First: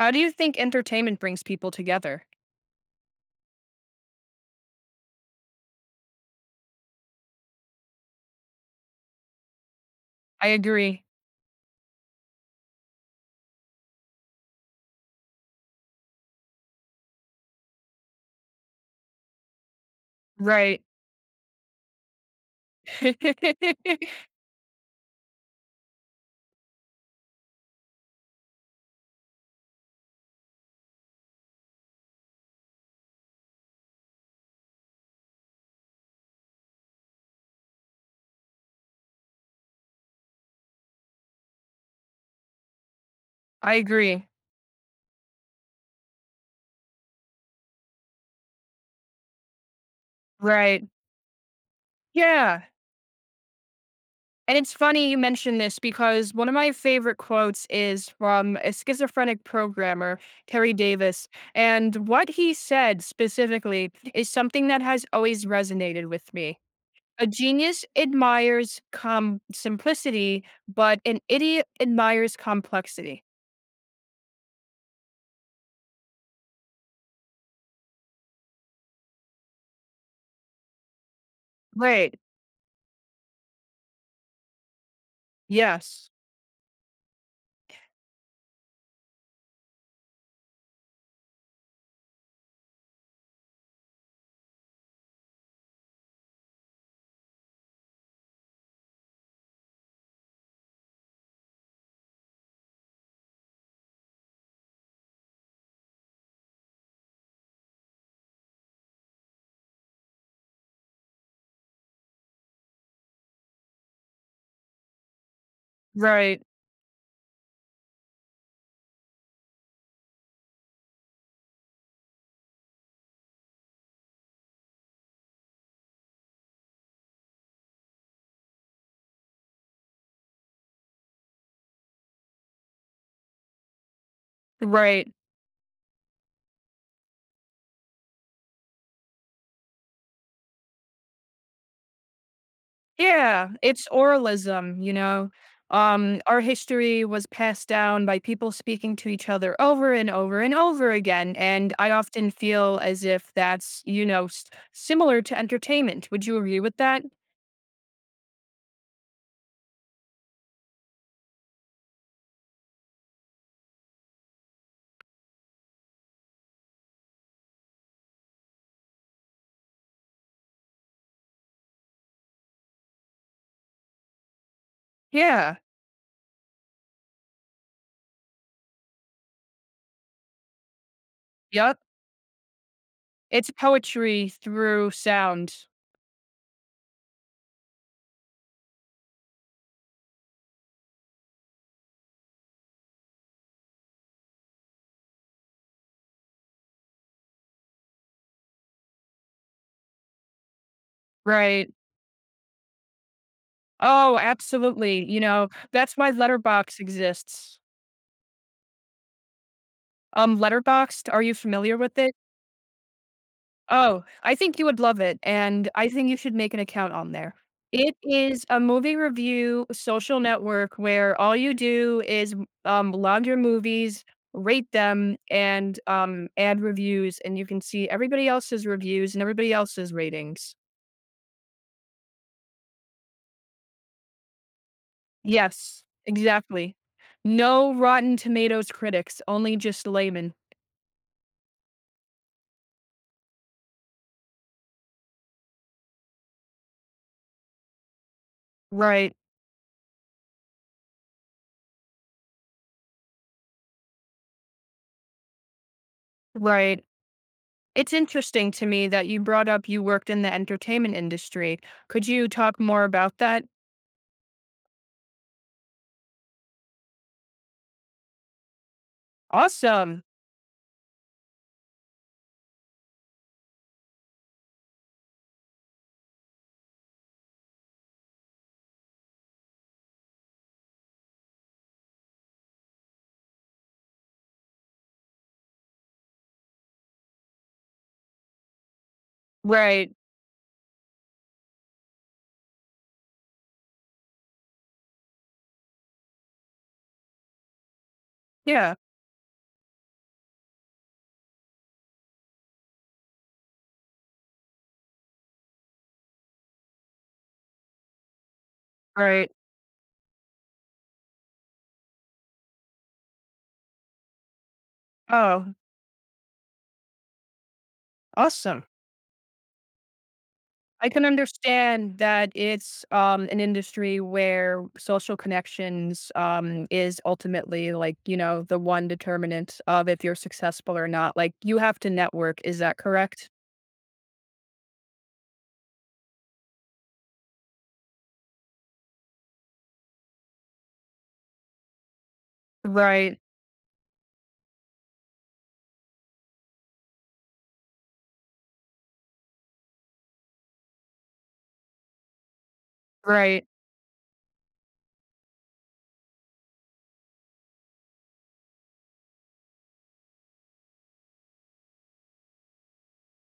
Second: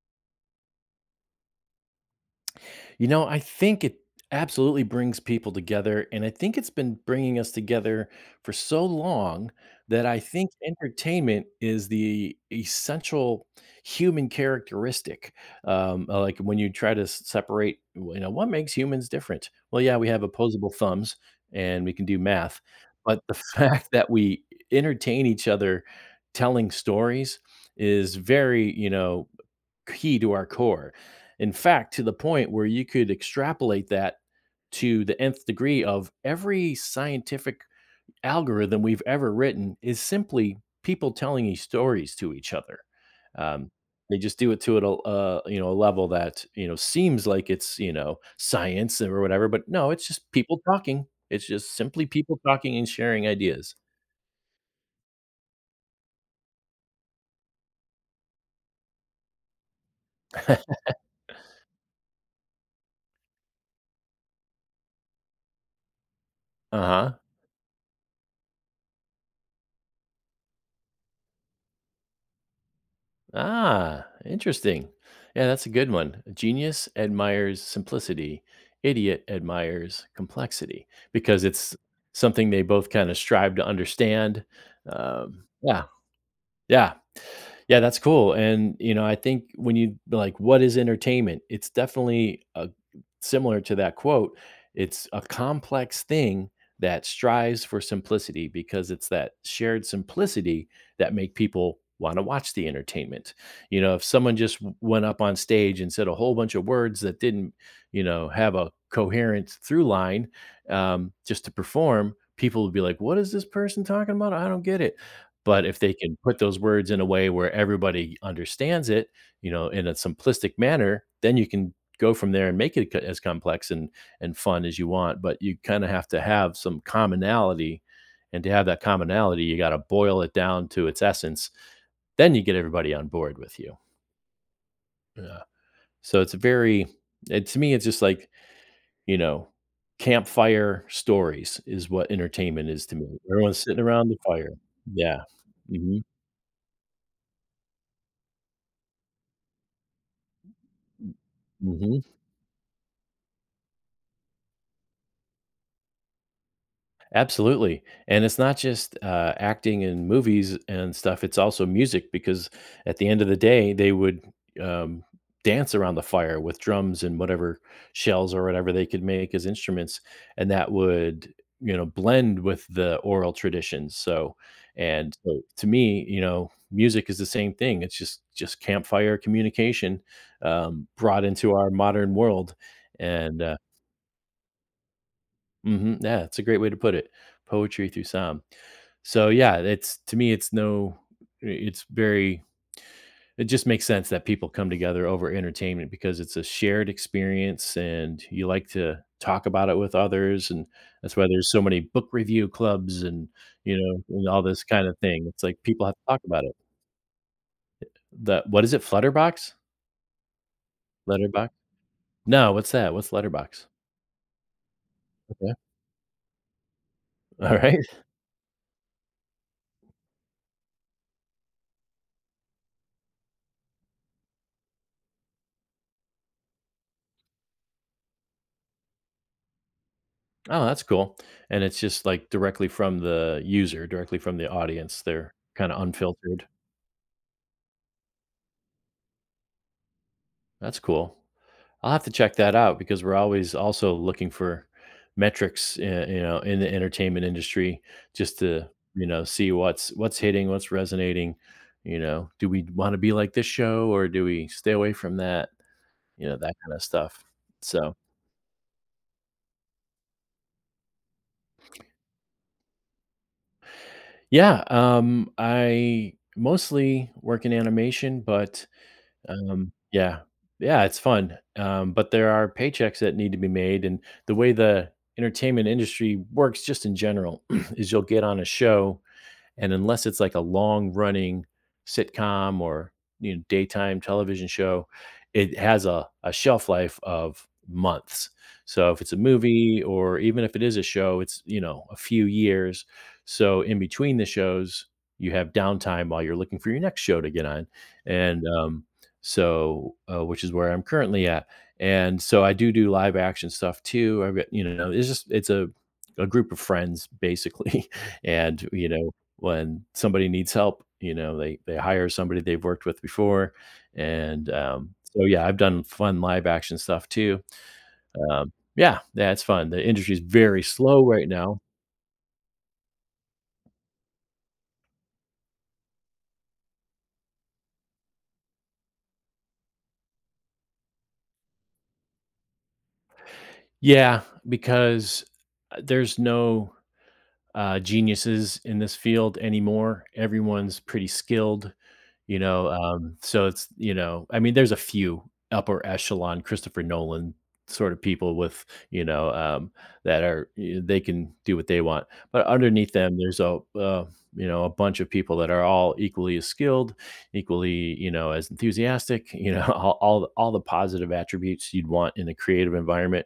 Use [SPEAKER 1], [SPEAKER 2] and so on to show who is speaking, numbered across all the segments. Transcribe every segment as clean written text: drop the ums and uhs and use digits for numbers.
[SPEAKER 1] How do you think entertainment brings people together?
[SPEAKER 2] You know, I think it absolutely brings people together. And I think it's been bringing us together for so long that I
[SPEAKER 1] I
[SPEAKER 2] think
[SPEAKER 1] agree.
[SPEAKER 2] entertainment is the essential human characteristic. Like when you try to separate, you know, what makes humans different? Well, yeah, we have opposable
[SPEAKER 1] Right.
[SPEAKER 2] thumbs and we can do math. But the fact that we entertain each other telling stories is very, you know, key to our core. In fact, to the point where you could extrapolate that to the nth degree of every scientific algorithm we've ever written is simply people telling these stories to each other. Um,
[SPEAKER 1] I
[SPEAKER 2] they
[SPEAKER 1] agree.
[SPEAKER 2] just do it to it, a level that seems like it's science or whatever, but no, it's just people
[SPEAKER 1] Right.
[SPEAKER 2] talking. It's just simply people
[SPEAKER 1] Yeah.
[SPEAKER 2] talking and sharing ideas.
[SPEAKER 1] And it's funny you mentioned this because one of my favorite quotes is from a schizophrenic programmer, Terry Davis. And what he said specifically is something that has always resonated with me.
[SPEAKER 2] Uh huh.
[SPEAKER 1] A genius admires simplicity, but an idiot admires complexity.
[SPEAKER 2] Ah, interesting. Yeah, that's a good one. Genius admires simplicity, idiot admires complexity because it's
[SPEAKER 1] Right.
[SPEAKER 2] something they both kind of strive to understand. Yeah,
[SPEAKER 1] Yes.
[SPEAKER 2] yeah, yeah, that's cool. And, you know, I think when you like, what is entertainment? It's definitely similar to that quote. It's a complex thing that strives for simplicity because it's that shared simplicity that make people want to watch the entertainment. You know, if someone just went up on stage and said a whole bunch of words that didn't, you know, have a coherent through line just to perform, people would be like, what is this person talking about? I don't get it. But if they can put
[SPEAKER 1] Right.
[SPEAKER 2] those words in a way where everybody understands it, you know, in a simplistic manner, then you can go from there and make it c as complex and fun as you want, but you kinda have to have some commonality, and to have that commonality, you gotta boil it down to its essence. Then you get everybody on board with you.
[SPEAKER 1] Right.
[SPEAKER 2] Yeah. So it's very it to me, it's just like, you know, campfire stories is what entertainment is to me.
[SPEAKER 1] Yeah,
[SPEAKER 2] Everyone's sitting
[SPEAKER 1] it's
[SPEAKER 2] around the fire.
[SPEAKER 1] oralism,
[SPEAKER 2] Yeah. Mhm.
[SPEAKER 1] Our history was passed down by people speaking to each other over and over and over again, and I
[SPEAKER 2] Mhm.
[SPEAKER 1] often feel as if that's, you know, s similar to entertainment. Would you agree with that?
[SPEAKER 2] Absolutely. And it's not just acting in movies and stuff, it's also music because at the end of the day, they would um, dance around the fire with drums and whatever shells or whatever they could make as instruments. And that would, you know, blend with the oral traditions. And so
[SPEAKER 1] Yeah.
[SPEAKER 2] to me, you know, music is the same thing. It's just campfire communication brought into our
[SPEAKER 1] Yep.
[SPEAKER 2] modern world, and
[SPEAKER 1] It's poetry through sound.
[SPEAKER 2] mhm, yeah, it's a great way to put it, poetry through sound. So, yeah, it's to me, it's no it's very it just makes sense that people come together over entertainment because it's a shared experience, and you like to talk about it with others, and that's why there's so
[SPEAKER 1] Right.
[SPEAKER 2] many book review clubs and, you know,
[SPEAKER 1] Oh,
[SPEAKER 2] and all this kind of
[SPEAKER 1] absolutely,
[SPEAKER 2] thing. It's like people have
[SPEAKER 1] that's
[SPEAKER 2] to
[SPEAKER 1] why
[SPEAKER 2] talk about it.
[SPEAKER 1] Letterbox exists.
[SPEAKER 2] The what is it, Flutterbox?
[SPEAKER 1] Letterboxd, are you
[SPEAKER 2] Letterbox?
[SPEAKER 1] familiar with it?
[SPEAKER 2] No, what's that? What's Letterbox?
[SPEAKER 1] Oh, I think you would love it,
[SPEAKER 2] Okay,
[SPEAKER 1] and I think you should make an account on there.
[SPEAKER 2] alright.
[SPEAKER 1] It is a movie review social network where all you do is, log your movies, rate them, and, add reviews, and you can see everybody else's reviews and everybody else's ratings.
[SPEAKER 2] Oh, that's cool. And it's just, like, directly from the user, directly from the audience. They're kinda
[SPEAKER 1] Yes,
[SPEAKER 2] unfiltered.
[SPEAKER 1] exactly. No Rotten Tomatoes critics, only just laymen.
[SPEAKER 2] That's cool. I'll have to check that out because we're always also looking for metrics, eh, you know, in the entertainment industry just to, you
[SPEAKER 1] Right,
[SPEAKER 2] know, see what's hitting, what's resonating, you know, do we wanna be like this show or do we stay away from that? You know, that kinda
[SPEAKER 1] right.
[SPEAKER 2] stuff.
[SPEAKER 1] It's
[SPEAKER 2] So,
[SPEAKER 1] interesting to me that you brought up you worked in the entertainment industry. Could you talk more about that?
[SPEAKER 2] yeah, I mostly work in animation, but um,
[SPEAKER 1] Awesome.
[SPEAKER 2] yeah. Yeah, it's fun, but there are paychecks that need to be made, and the way the entertainment industry works just in general is you'll get on a show and unless it's like a long running sitcom or you know daytime television show, it has a shelf life of months. So if it's a movie
[SPEAKER 1] Right.
[SPEAKER 2] or even if it is a show, it's you know a few years. So in between the shows, you have downtime while you're looking for your next show to get on, and
[SPEAKER 1] Yeah.
[SPEAKER 2] so which is where I'm currently at. And so I do do live action stuff too. I've got you know it's a group of friends basically, and you know
[SPEAKER 1] Right.
[SPEAKER 2] when somebody needs help, you know, they hire somebody they've worked with before, and, so, yeah,
[SPEAKER 1] Oh,
[SPEAKER 2] I've done fun live action stuff too.
[SPEAKER 1] awesome.
[SPEAKER 2] Yeah, yeah, it's fun. The industry's very
[SPEAKER 1] I can
[SPEAKER 2] slow right now.
[SPEAKER 1] understand that it's an industry where social connections is ultimately the one determinant of if you're successful or not. Like, you have to network. Is that correct?
[SPEAKER 2] Yeah, because, there's no geniuses in this field anymore. Everyone's pretty skilled. You know,
[SPEAKER 1] Right.
[SPEAKER 2] so it's you know, I mean, there's a few upper echelon Christopher Nolan sort of people with you know that are they can do what they want, but underneath them, there's
[SPEAKER 1] Right.
[SPEAKER 2] a you know a bunch of people that are all equally as skilled, equally you know as enthusiastic. You know, all the positive attributes you'd want in a creative environment.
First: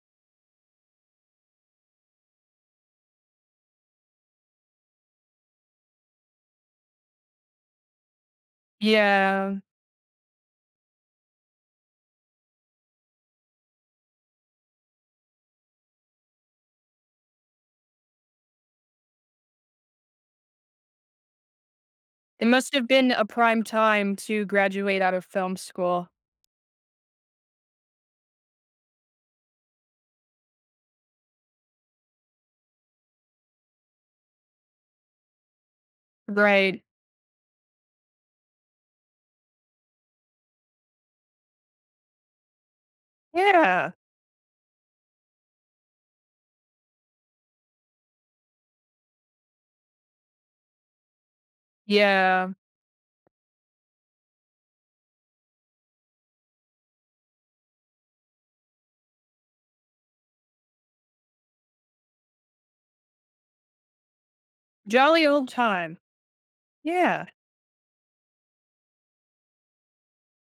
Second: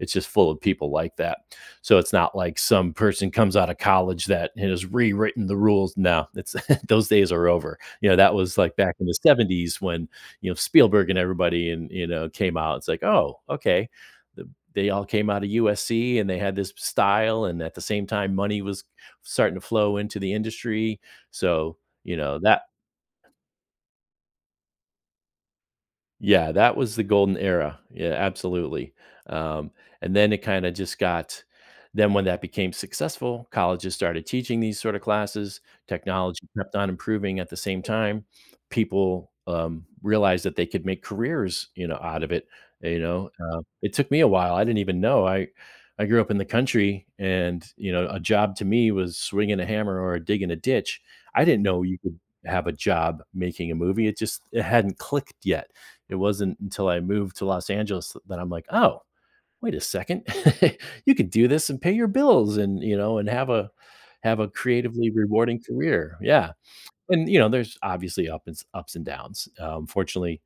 [SPEAKER 2] It's just full of people like that. So it's not like some person comes out of college that has rewritten the rules. No, it's those days are over. You know, that was like back in the
[SPEAKER 1] Yeah.
[SPEAKER 2] seventies when, you know, Spielberg and everybody and, you know, came out. It's like, "Oh, okay." The they all came out of USC and they had this style, and at the same time, money was starting to flow into the industry. So, you know,
[SPEAKER 1] It
[SPEAKER 2] that
[SPEAKER 1] must have been a prime time to graduate out of film school.
[SPEAKER 2] yeah, that was the golden era. Yeah, absolutely. Um, and then it kind of just got Then when that became successful, colleges started teaching these sort of classes. Technology kept
[SPEAKER 1] Right.
[SPEAKER 2] on improving at the same time. People realized that they could make careers, you know, out of it. You know, it
[SPEAKER 1] Yeah.
[SPEAKER 2] took me a while. I didn't even know. I grew up in the country, and you know, a job to me was swinging a hammer or digging a ditch. I didn't know you could
[SPEAKER 1] Yeah.
[SPEAKER 2] have a job making a movie. It hadn't clicked yet it wasn't until I moved to Los Angeles that I'm like, "Oh, wait a second. You could do this and pay your bills and, you know, and have a creatively
[SPEAKER 1] Jolly old
[SPEAKER 2] rewarding
[SPEAKER 1] time.
[SPEAKER 2] career." Yeah,
[SPEAKER 1] Yeah.
[SPEAKER 2] and, you know, there's obviously ups and downs. Fortunately,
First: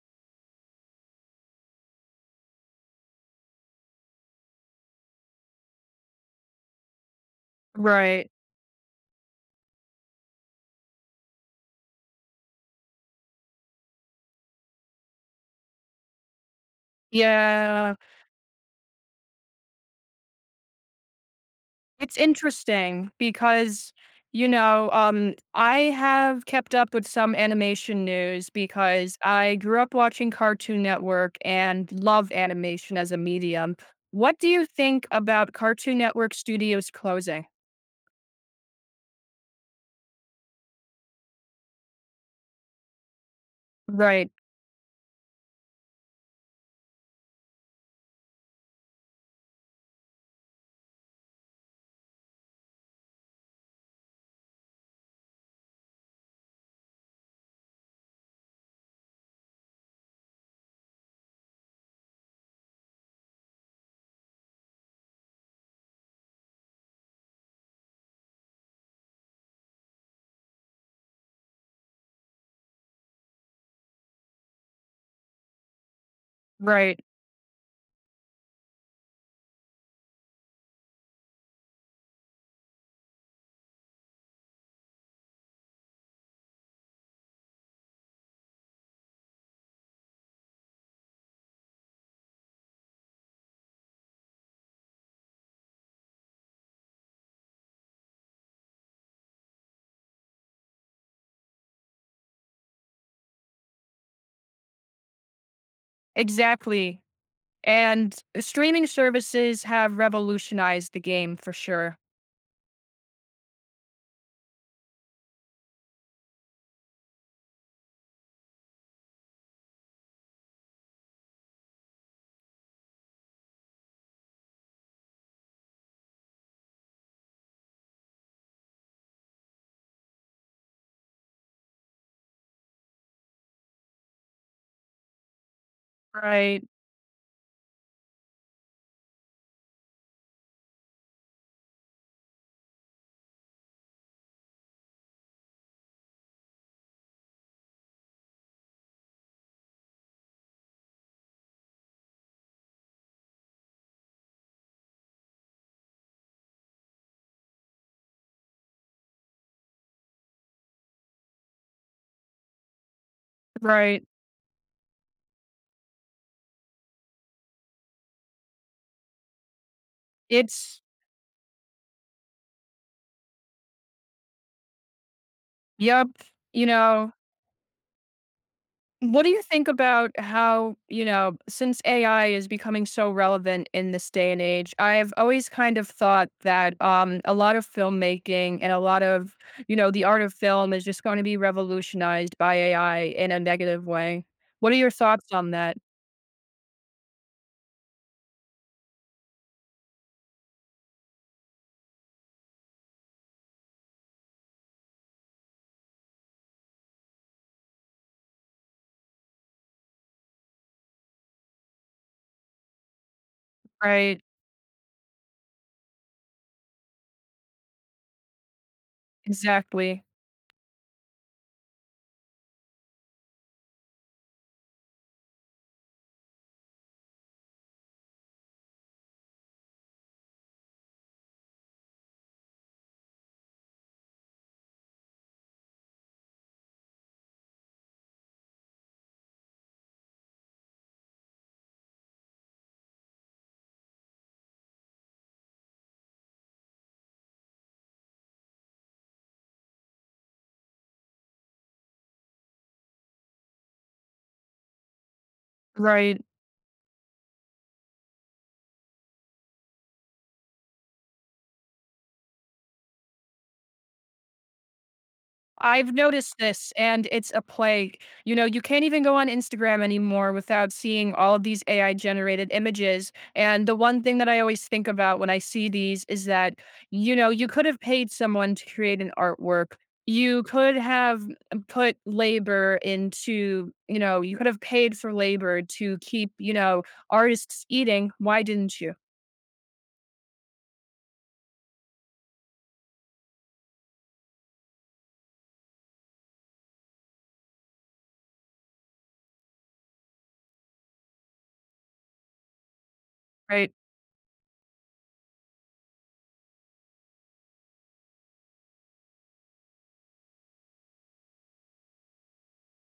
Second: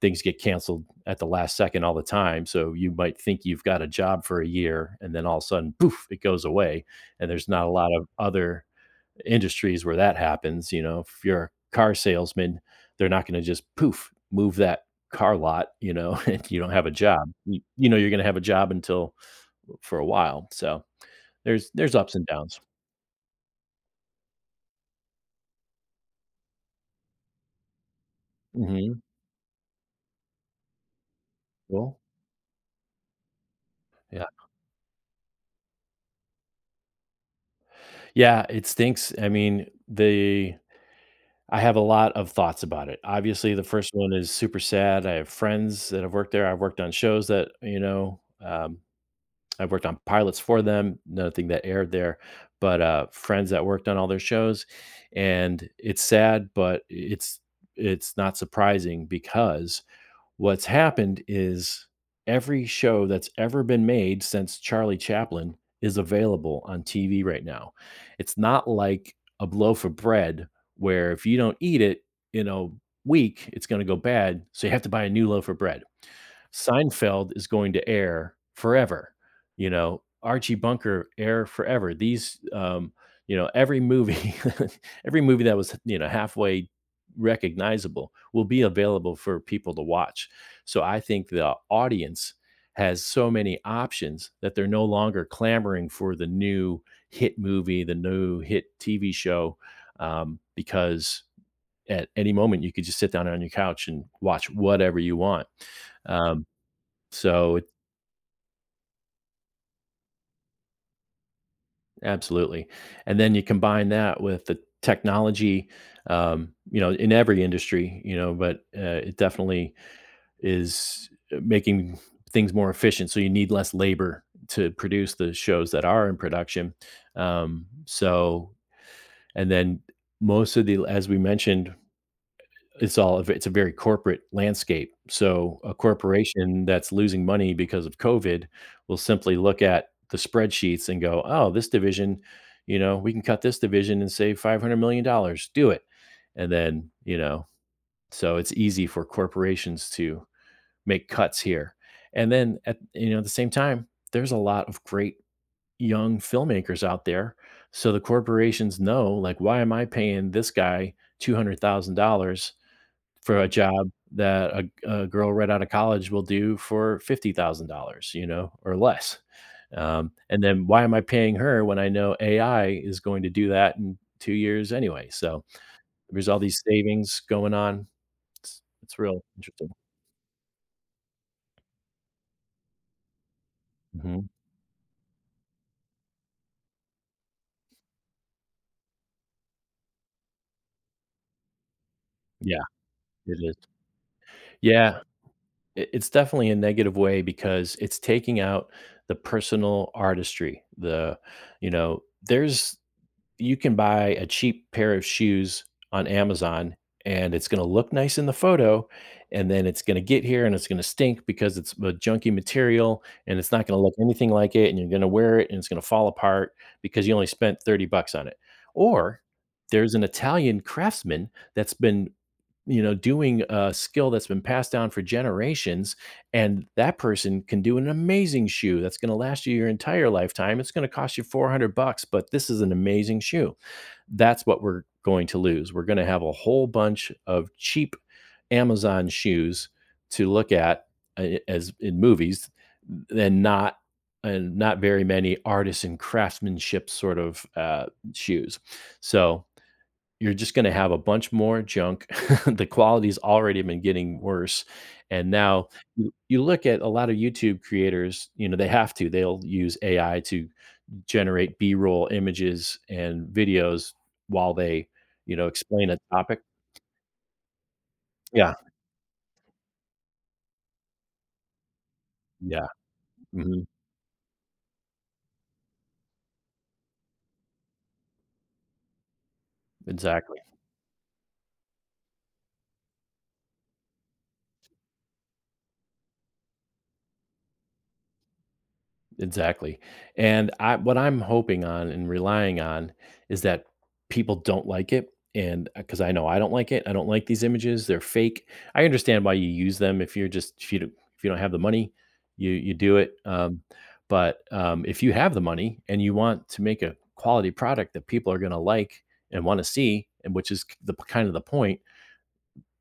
[SPEAKER 2] things get canceled at the last second all the time, so you might think you've got a job for a year, and then all of a sudden, poof, it goes away, and there's not a lot of
[SPEAKER 1] Right.
[SPEAKER 2] other industries where that happens. You know, if you're a car salesman, they're not going to just poof move that car lot. You know, and you don't have a job. You
[SPEAKER 1] Yeah,
[SPEAKER 2] know, you're going to have a job until for a while. So there's ups
[SPEAKER 1] it's
[SPEAKER 2] and downs.
[SPEAKER 1] interesting because, I have kept up with some animation news
[SPEAKER 2] Hmm.
[SPEAKER 1] because I grew up watching Cartoon Network and
[SPEAKER 2] Cool.
[SPEAKER 1] love animation as a medium.
[SPEAKER 2] Yeah.
[SPEAKER 1] What do you think about Cartoon Network studios closing?
[SPEAKER 2] Yeah. It stinks. I mean, the I have a lot of thoughts about it. Obviously, the first one
[SPEAKER 1] Right,
[SPEAKER 2] is super sad. I have friends that have worked there. I've worked on shows that you know. I've worked on pilots for them, nothing that aired there, but friends that worked on all their shows, and it's sad, but it's not surprising because what's happened is every show that's ever been made since Charlie Chaplin is available on TV right now. It's not like a loaf of bread where if you don't eat it in a week, it's going to go bad, so you have to buy a new loaf of bread.
[SPEAKER 1] right,
[SPEAKER 2] Seinfeld is going to air forever, you know, Archie Bunker air forever. These, you know, every movie every movie that was, you know, halfway recognizable will be available for people to watch. So I think the audience has so many options that they're no longer clamoring for the new hit movie, the new hit TV show, because at any moment you could just sit down on your couch and watch whatever you want. Um
[SPEAKER 1] exactly.
[SPEAKER 2] so it
[SPEAKER 1] And streaming services have revolutionized the game for sure.
[SPEAKER 2] Absolutely. And then you combine that with the technology, you know, in every industry, you know, but it definitely is making things more efficient. So you need less labor to produce the shows that are in production. So, and then most of the, as we mentioned, it's all it's a very corporate landscape. So a corporation
[SPEAKER 1] Right,
[SPEAKER 2] that's losing money because of COVID will simply look at the spreadsheets and go, "Oh, this division, you know, we can cut this division and save $500 million dollars. Do it." And then, you know, so it's easy for corporations to make cuts here. And then at you know, at the same time, there's a lot of great young filmmakers out there. So the corporations know, like, why am I paying this guy $200,000 for a job
[SPEAKER 1] right.
[SPEAKER 2] that a girl right out of college will do for $50,000, you know, or less. And then
[SPEAKER 1] It's,
[SPEAKER 2] why am I paying her when I know AI is going to do that in 2 years anyway? So
[SPEAKER 1] yep,
[SPEAKER 2] there's all these
[SPEAKER 1] you know,
[SPEAKER 2] savings going on. It's
[SPEAKER 1] What
[SPEAKER 2] real
[SPEAKER 1] do you think
[SPEAKER 2] interesting.
[SPEAKER 1] about how, since AI is becoming so relevant in this
[SPEAKER 2] Hmm.
[SPEAKER 1] day and age, I've always kind of thought that a lot of filmmaking and a lot of, the art of film is just going to be revolutionized by
[SPEAKER 2] Yeah,
[SPEAKER 1] AI in
[SPEAKER 2] it
[SPEAKER 1] a
[SPEAKER 2] is.
[SPEAKER 1] negative way. What are your
[SPEAKER 2] Yeah,
[SPEAKER 1] thoughts on that?
[SPEAKER 2] it's definitely a negative way because it's taking out the personal artistry. The, you know, there's You can buy a cheap pair of shoes on Amazon, and it's going to look nice in the photo, and then it's going to get here and it's going to stink because it's a junky material and it's not going to look
[SPEAKER 1] Right.
[SPEAKER 2] anything like it, and you're going to wear it and it's going to fall apart because you only spent 30 bucks on it. Or there's an
[SPEAKER 1] Exactly.
[SPEAKER 2] Italian craftsman that's been, you know, doing a skill that's been passed down for generations, and that person can do an amazing shoe that's going to last you your entire lifetime. It's going to cost you 400 bucks, but this is an amazing shoe. That's what we're going to lose. We're going to have a whole bunch of cheap Amazon shoes to look at, as in movies, and not, and not very many artisan craftsmanship sort of, shoes. So you're just gonna have a bunch more junk. The quality's already been getting worse, and now you
[SPEAKER 1] Right.
[SPEAKER 2] you look at a lot of YouTube creators, you know, they have to. They'll use AI to generate B-roll images and videos while they, you know, explain
[SPEAKER 1] I've
[SPEAKER 2] a
[SPEAKER 1] noticed
[SPEAKER 2] topic.
[SPEAKER 1] this, and it's a plague. You know,
[SPEAKER 2] Yeah,
[SPEAKER 1] you can't even go on Instagram anymore without seeing all of these AI generated
[SPEAKER 2] yeah,
[SPEAKER 1] images.
[SPEAKER 2] mhm,
[SPEAKER 1] And the one thing that I always think about when I see these is that, you could have paid someone to create an artwork.
[SPEAKER 2] exactly.
[SPEAKER 1] You could have put labor into, you could have paid for labor to keep, artists eating. Why didn't you?
[SPEAKER 2] Exactly, and I what I'm hoping on and relying on is that people don't like it, and because I know I don't like it, I don't like these images, they're fake. I understand why you use them if you don't, if you don't have the money, you do it,
[SPEAKER 1] Right.
[SPEAKER 2] but, if you have the money and you want to make a quality product that people are gonna like and wanna see, and which is the kind of the point,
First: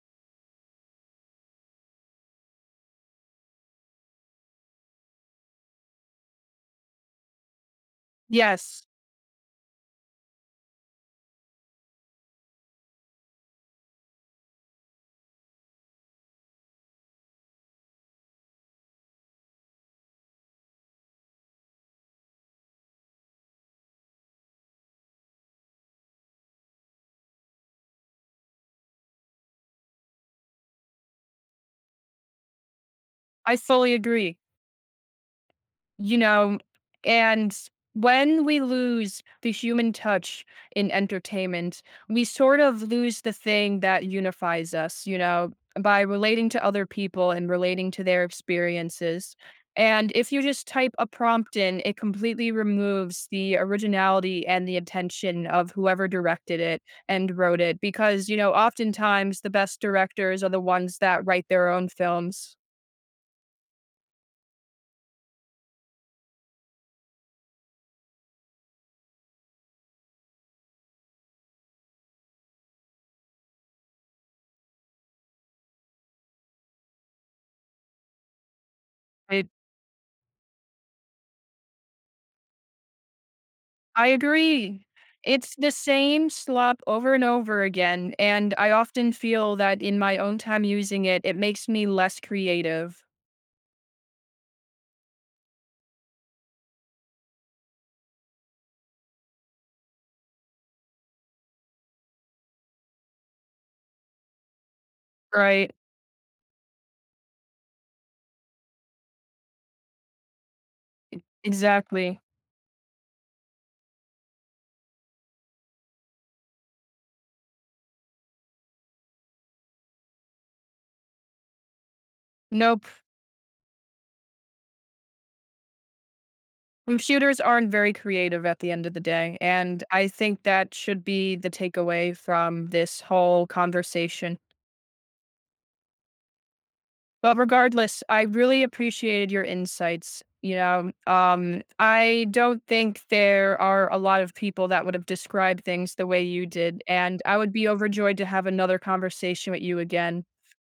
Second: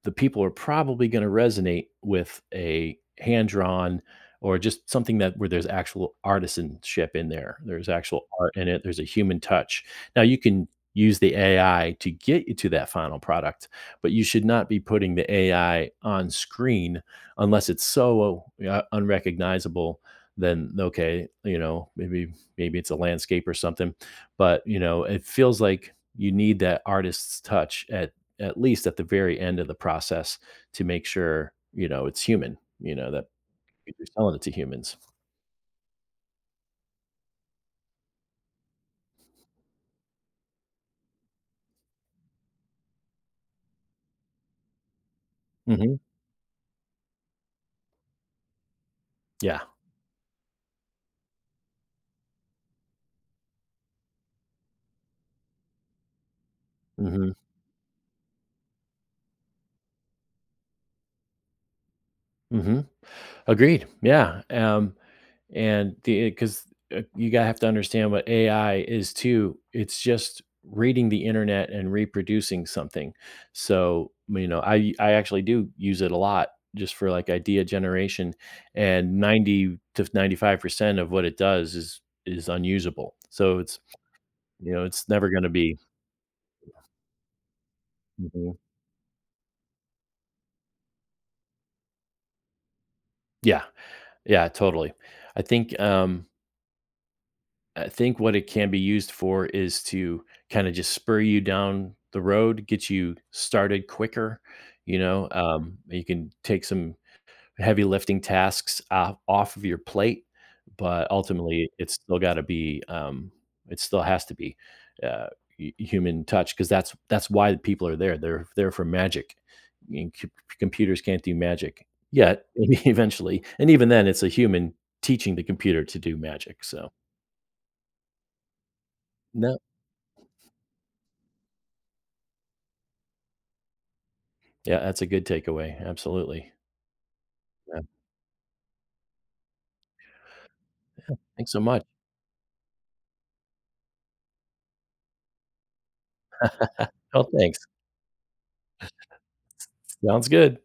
[SPEAKER 2] the people are probably going to resonate with a hand drawn, or just something that where there's actual artisanship in there. There's actual art in it.
[SPEAKER 1] Yes.
[SPEAKER 2] There's a human touch. Now you can use the AI to get you to that final product, but you should not be putting the AI on screen unless it's so unrecognizable. Then okay, you know, maybe it's a landscape or something, but you know it feels like you need that artist's touch at least at the very end of the process, to make sure, you know, it's human, you know, that
[SPEAKER 1] I fully
[SPEAKER 2] you're selling
[SPEAKER 1] agree.
[SPEAKER 2] it to humans.
[SPEAKER 1] You know, and when we lose the human touch in entertainment, we sort of lose the thing that unifies us,
[SPEAKER 2] Hmm.
[SPEAKER 1] by relating to other people and relating to their experiences.
[SPEAKER 2] Yeah.
[SPEAKER 1] And if you just type a prompt in, it completely removes the originality and the intention of whoever directed it
[SPEAKER 2] Hmm.
[SPEAKER 1] and wrote it. Because, oftentimes the best directors are the ones that write their own films.
[SPEAKER 2] Hmm. Agreed. Yeah. And the because you gotta have to understand what AI is too. It's just reading the internet and reproducing something. So you know, I actually do use it a lot just for like idea generation, and 90 to 95% of what it does is unusable. So it's—
[SPEAKER 1] I
[SPEAKER 2] you know,
[SPEAKER 1] agree.
[SPEAKER 2] it's never gonna
[SPEAKER 1] It's the
[SPEAKER 2] be—
[SPEAKER 1] same slop over and over again, and
[SPEAKER 2] Mhm.
[SPEAKER 1] I often feel that in my own time using it, it makes me less creative.
[SPEAKER 2] Yeah, yeah, totally. I think, um I think what it can be used for is to kinda just spur you down the road, get you started quicker, you know,
[SPEAKER 1] Right.
[SPEAKER 2] you can take some heavy lifting tasks off of your plate, but ultimately it's still
[SPEAKER 1] Exactly.
[SPEAKER 2] gotta be, it still has to be, uh, hu human touch, 'cause that's why the people are there. They're there for magic, and c computers can't do magic yet. Maybe
[SPEAKER 1] Nope.
[SPEAKER 2] eventually, and even then, it's a human teaching the computer to do magic, so—
[SPEAKER 1] Computers aren't very creative at the end of the day,
[SPEAKER 2] No.
[SPEAKER 1] and I think that should be the takeaway from this whole conversation.
[SPEAKER 2] Yeah, that's a good takeaway, absolutely.
[SPEAKER 1] But
[SPEAKER 2] Yeah,
[SPEAKER 1] regardless, I really appreciated your insights.
[SPEAKER 2] thanks so much.
[SPEAKER 1] I don't think there are a lot of people that would have described things the way you did. And
[SPEAKER 2] Oh,
[SPEAKER 1] I would
[SPEAKER 2] thanks.
[SPEAKER 1] be overjoyed to have another conversation with you again.
[SPEAKER 2] Sounds good.